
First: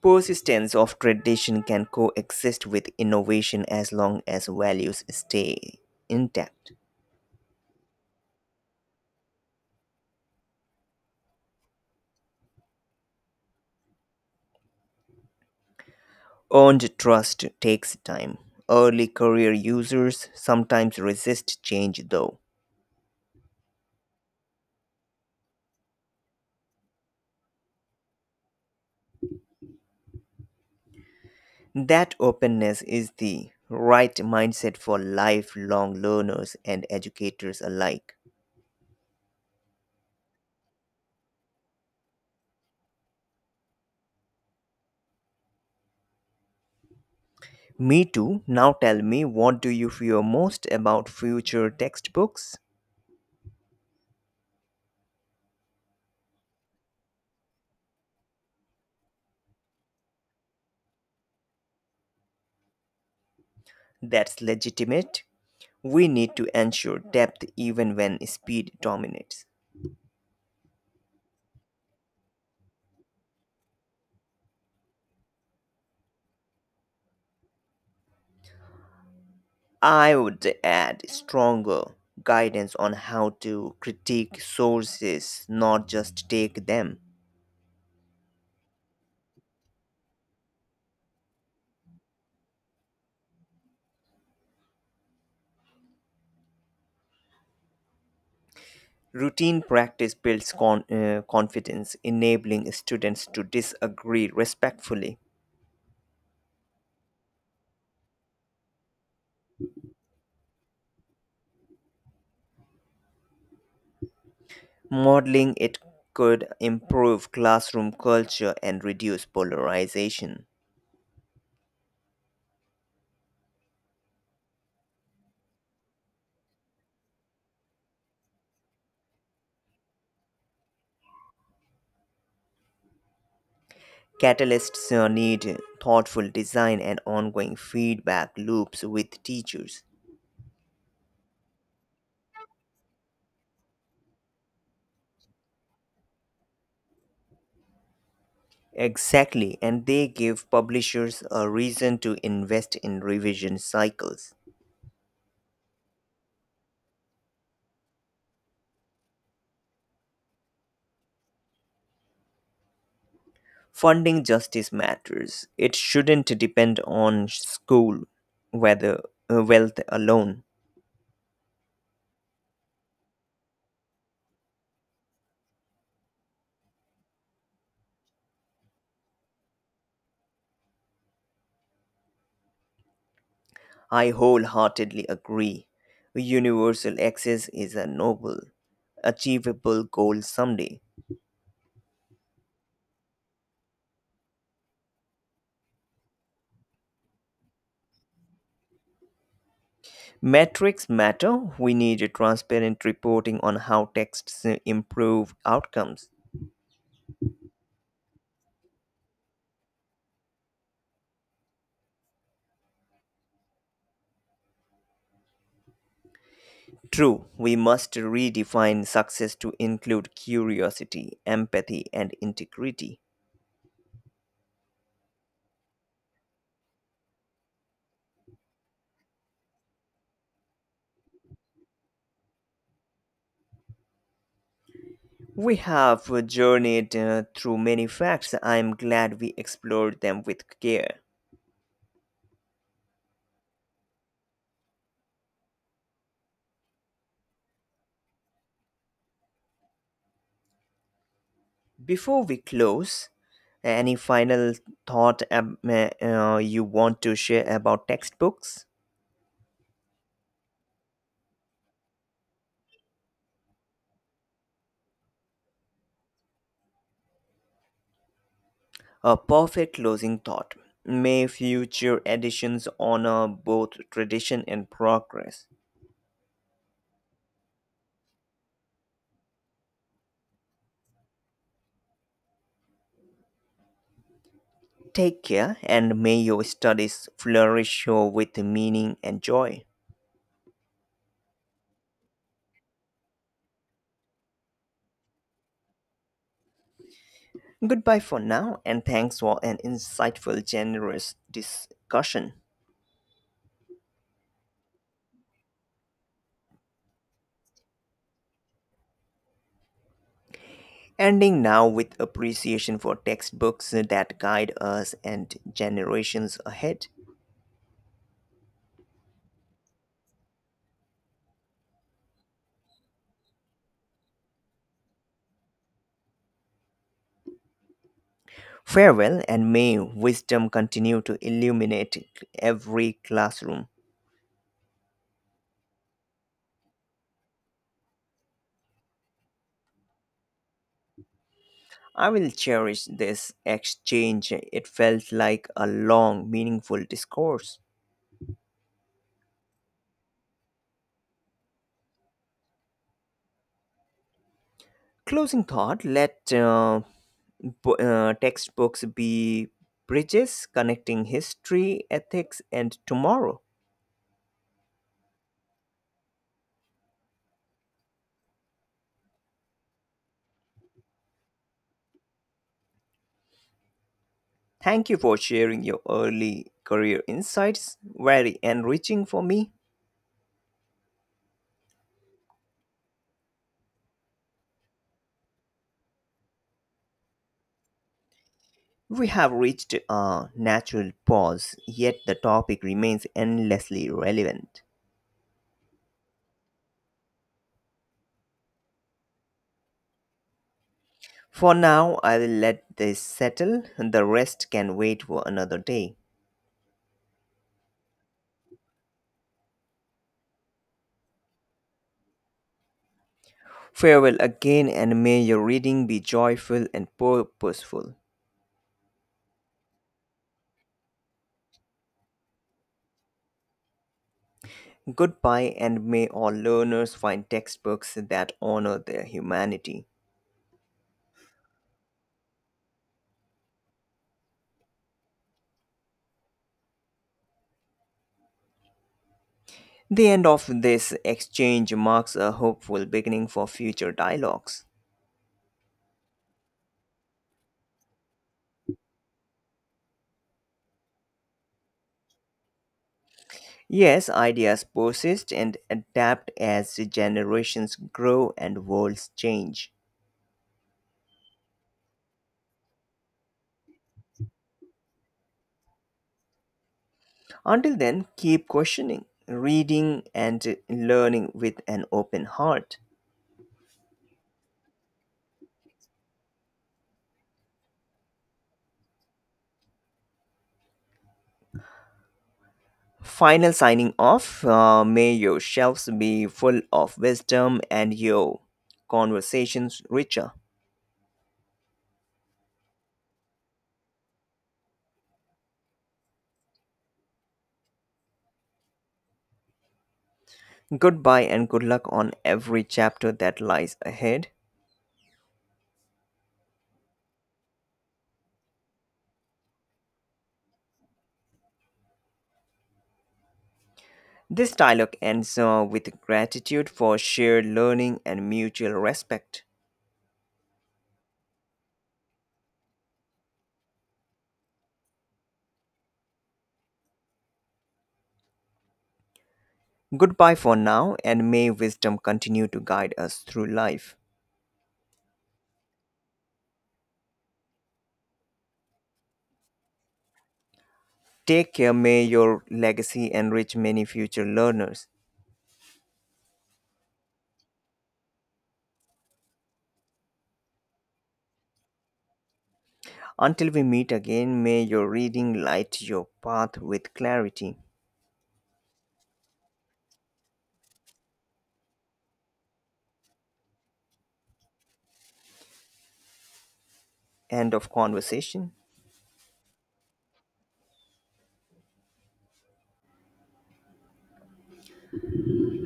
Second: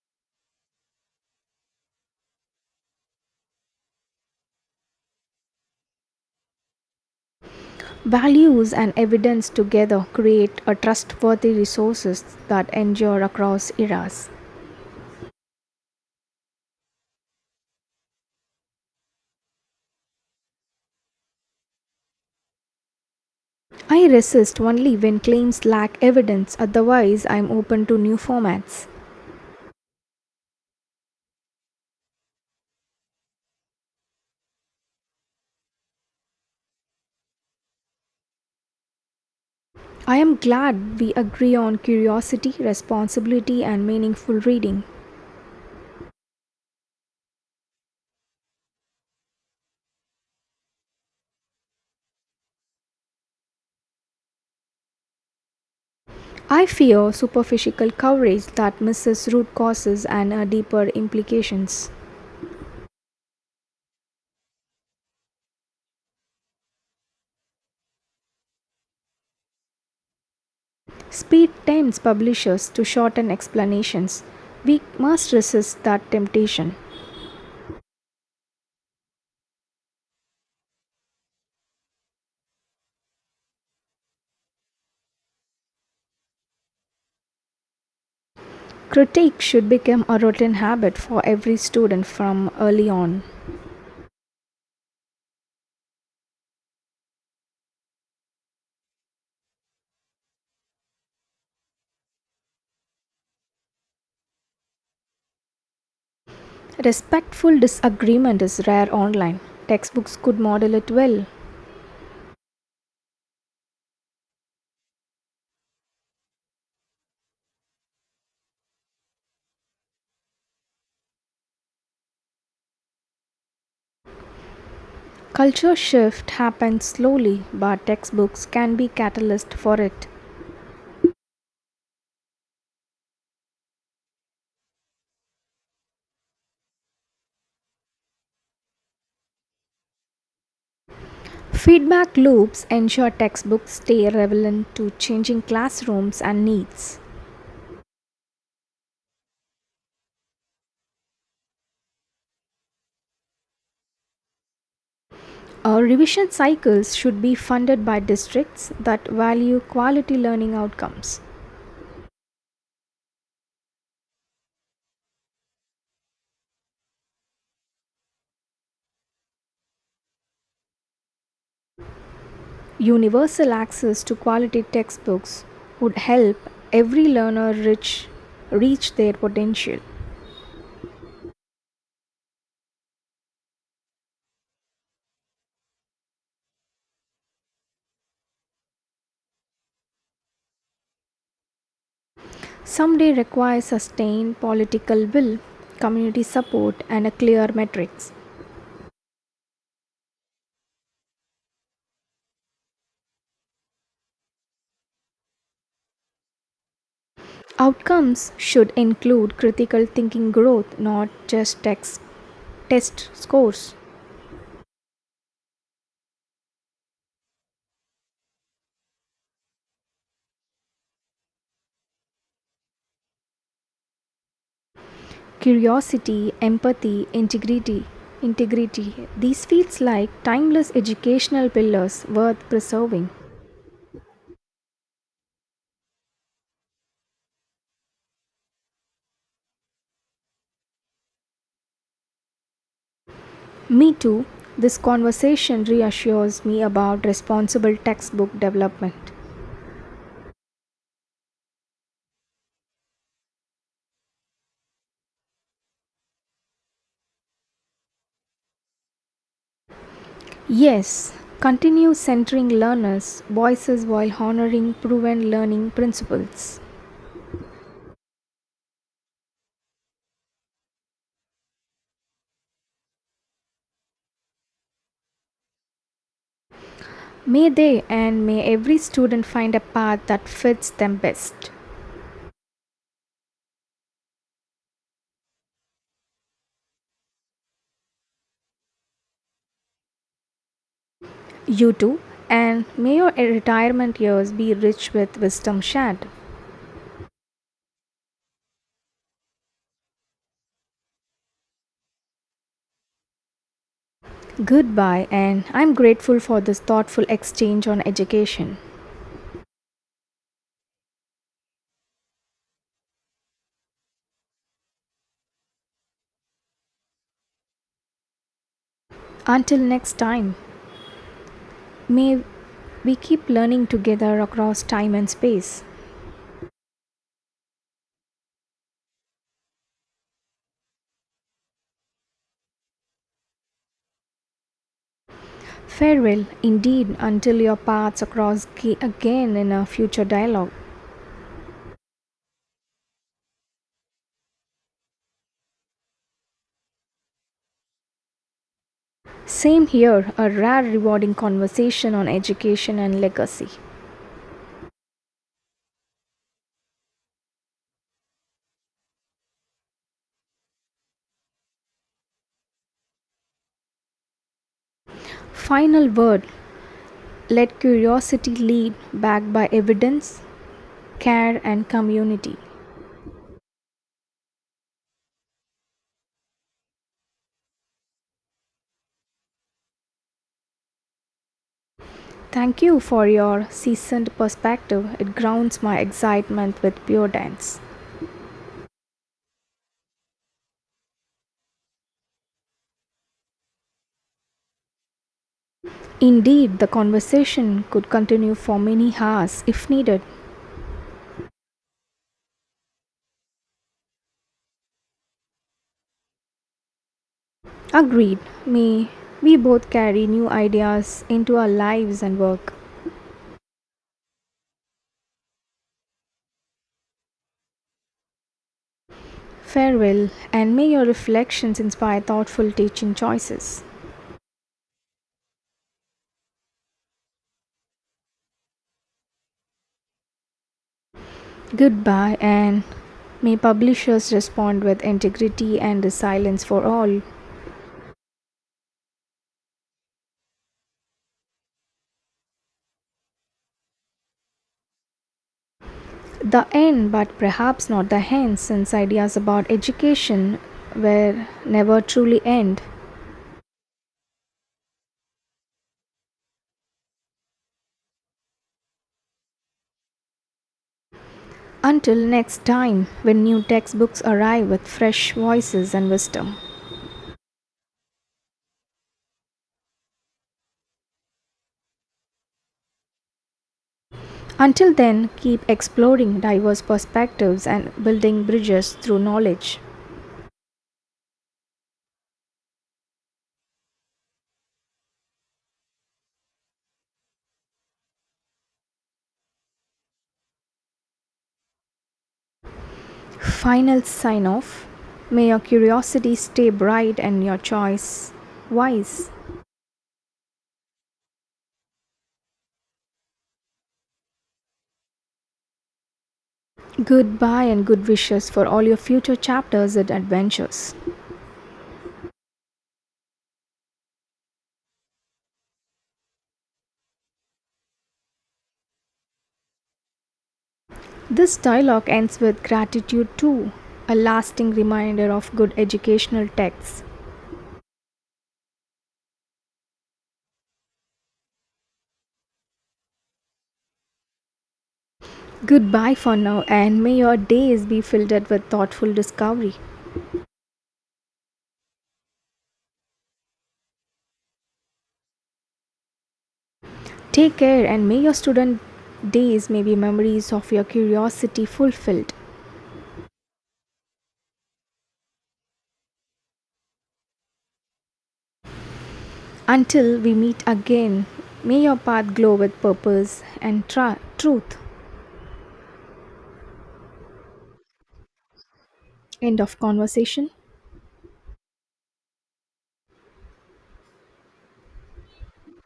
[SPEAKER 1] Persistence of tradition can coexist with innovation as long as values stay intact.
[SPEAKER 2] Values and evidence together create a trustworthy resources that endure across eras.
[SPEAKER 1] Earned trust takes time. Early career users sometimes resist change, though.
[SPEAKER 2] I resist only when claims lack evidence, otherwise, I am open to new formats.
[SPEAKER 1] That openness is the right mindset for lifelong learners and educators alike.
[SPEAKER 2] I am glad we agree on curiosity, responsibility, and meaningful reading.
[SPEAKER 1] Me too. Now tell me, what do you fear most about future textbooks?
[SPEAKER 2] I fear superficial coverage that misses root causes and deeper implications.
[SPEAKER 1] That's legitimate. We need to ensure depth even when speed dominates.
[SPEAKER 2] Speed tempts publishers to shorten explanations. We must resist that temptation.
[SPEAKER 1] I would add stronger guidance on how to critique sources, not just take them.
[SPEAKER 2] Critique should become a routine habit for every student from early on.
[SPEAKER 1] Routine practice builds confidence, enabling students to disagree respectfully.
[SPEAKER 2] Respectful disagreement is rare online. Textbooks could model it well.
[SPEAKER 1] Modeling it could improve classroom culture and reduce polarization.
[SPEAKER 2] Culture shift happens slowly, but textbooks can be catalyst for it.
[SPEAKER 1] Catalysts need thoughtful design and ongoing feedback loops with teachers.
[SPEAKER 2] Feedback loops ensure textbooks stay relevant to changing classrooms and needs.
[SPEAKER 1] Exactly, and they give publishers a reason to invest in revision cycles.
[SPEAKER 2] Our revision cycles should be funded by districts that value quality learning outcomes.
[SPEAKER 1] Funding justice matters. It shouldn't depend on school whether wealth alone.
[SPEAKER 2] Universal access to quality textbooks would help every learner reach their potential.
[SPEAKER 1] I wholeheartedly agree. Universal access is a noble, achievable goal someday.
[SPEAKER 2] Someday requires sustained political will, community support, and a clear metrics.
[SPEAKER 1] Metrics matter. We need a transparent reporting on how texts improve outcomes.
[SPEAKER 2] Outcomes should include critical thinking growth, not just text test scores.
[SPEAKER 1] True, we must redefine success to include curiosity, empathy, and integrity.
[SPEAKER 2] Curiosity, empathy, integrity, these feels like timeless educational pillars worth preserving.
[SPEAKER 1] We have journeyed through many facts. I am glad we explored them with care.
[SPEAKER 2] Me too, this conversation reassures me about responsible textbook development.
[SPEAKER 1] Before we close, any final thought you want to share about textbooks?
[SPEAKER 2] Yes, continue centering learners voices while honoring proven learning principles.
[SPEAKER 1] A perfect closing thought. May future editions honor both tradition and progress.
[SPEAKER 2] May they, and may every student find a path that fits them best.
[SPEAKER 1] Take care and may your studies flourish with meaning and joy.
[SPEAKER 2] You too, and may your retirement years be rich with wisdom shared.
[SPEAKER 1] Goodbye for now and thanks for an insightful, generous discussion.
[SPEAKER 2] Goodbye, and I'm grateful for this thoughtful exchange on education.
[SPEAKER 1] Ending now with appreciation for textbooks that guide us and generations ahead.
[SPEAKER 2] Until next time, may we keep learning together across time and space.
[SPEAKER 1] Farewell, and may wisdom continue to illuminate every classroom.
[SPEAKER 2] Farewell, indeed, until your paths cross again in a future dialogue.
[SPEAKER 1] I will cherish this exchange. It felt like a long, meaningful discourse.
[SPEAKER 2] Same here, a rare rewarding conversation on education and legacy.
[SPEAKER 1] Closing thought, let textbooks be bridges connecting history, ethics, and tomorrow.
[SPEAKER 2] Final word, let curiosity lead, backed by evidence, care, and community.
[SPEAKER 1] Thank you for sharing your early career insights, very enriching for me.
[SPEAKER 2] Thank you for your seasoned perspective. It grounds my excitement with Pure Dance.
[SPEAKER 1] We have reached a natural pause, yet the topic remains endlessly relevant.
[SPEAKER 2] Indeed, the conversation could continue for many hours if needed.
[SPEAKER 1] For now, I will let this settle, and the rest can wait for another day.
[SPEAKER 2] Agreed. Me, we both carry new ideas into our lives and work.
[SPEAKER 1] Farewell again, and may your reading be joyful and purposeful.
[SPEAKER 2] Farewell, and may your reflections inspire thoughtful teaching choices.
[SPEAKER 1] Goodbye, and may all learners find textbooks that honor their humanity.
[SPEAKER 2] Goodbye, and may publishers respond with integrity and resilience for all.
[SPEAKER 1] The end of this exchange marks a hopeful beginning for future dialogues.
[SPEAKER 2] The end, but perhaps not the end, since ideas about education will never truly end.
[SPEAKER 1] Yes, ideas persist and adapt as generations grow and worlds change.
[SPEAKER 2] Until next time when new textbooks arrive with fresh voices and wisdom.
[SPEAKER 1] Until then, keep questioning, reading, and learning with an open heart.
[SPEAKER 2] Until then, keep exploring diverse perspectives and building bridges through knowledge.
[SPEAKER 1] Final signing off. May your shelves be full of wisdom and your conversations richer.
[SPEAKER 2] Final sign off. May your curiosity stay bright and your choice wise.
[SPEAKER 1] Goodbye and good luck on every chapter that lies ahead.
[SPEAKER 2] Goodbye and good wishes for all your future chapters and adventures.
[SPEAKER 1] This dialogue ends with gratitude for shared learning and mutual respect.
[SPEAKER 2] This dialogue ends with gratitude too, a lasting reminder of good educational texts.
[SPEAKER 1] Goodbye for now, and may wisdom continue to guide us through life.
[SPEAKER 2] Goodbye for now, and may your days be filled with thoughtful discovery.
[SPEAKER 1] Take care, may your legacy enrich many future learners.
[SPEAKER 2] Take care, and may your student days may be memories of your curiosity fulfilled.
[SPEAKER 1] Until we meet again, may your reading light your path with clarity.
[SPEAKER 2] Until we meet again, may your path glow with purpose and truth.
[SPEAKER 1] End of conversation.
[SPEAKER 2] End of conversation.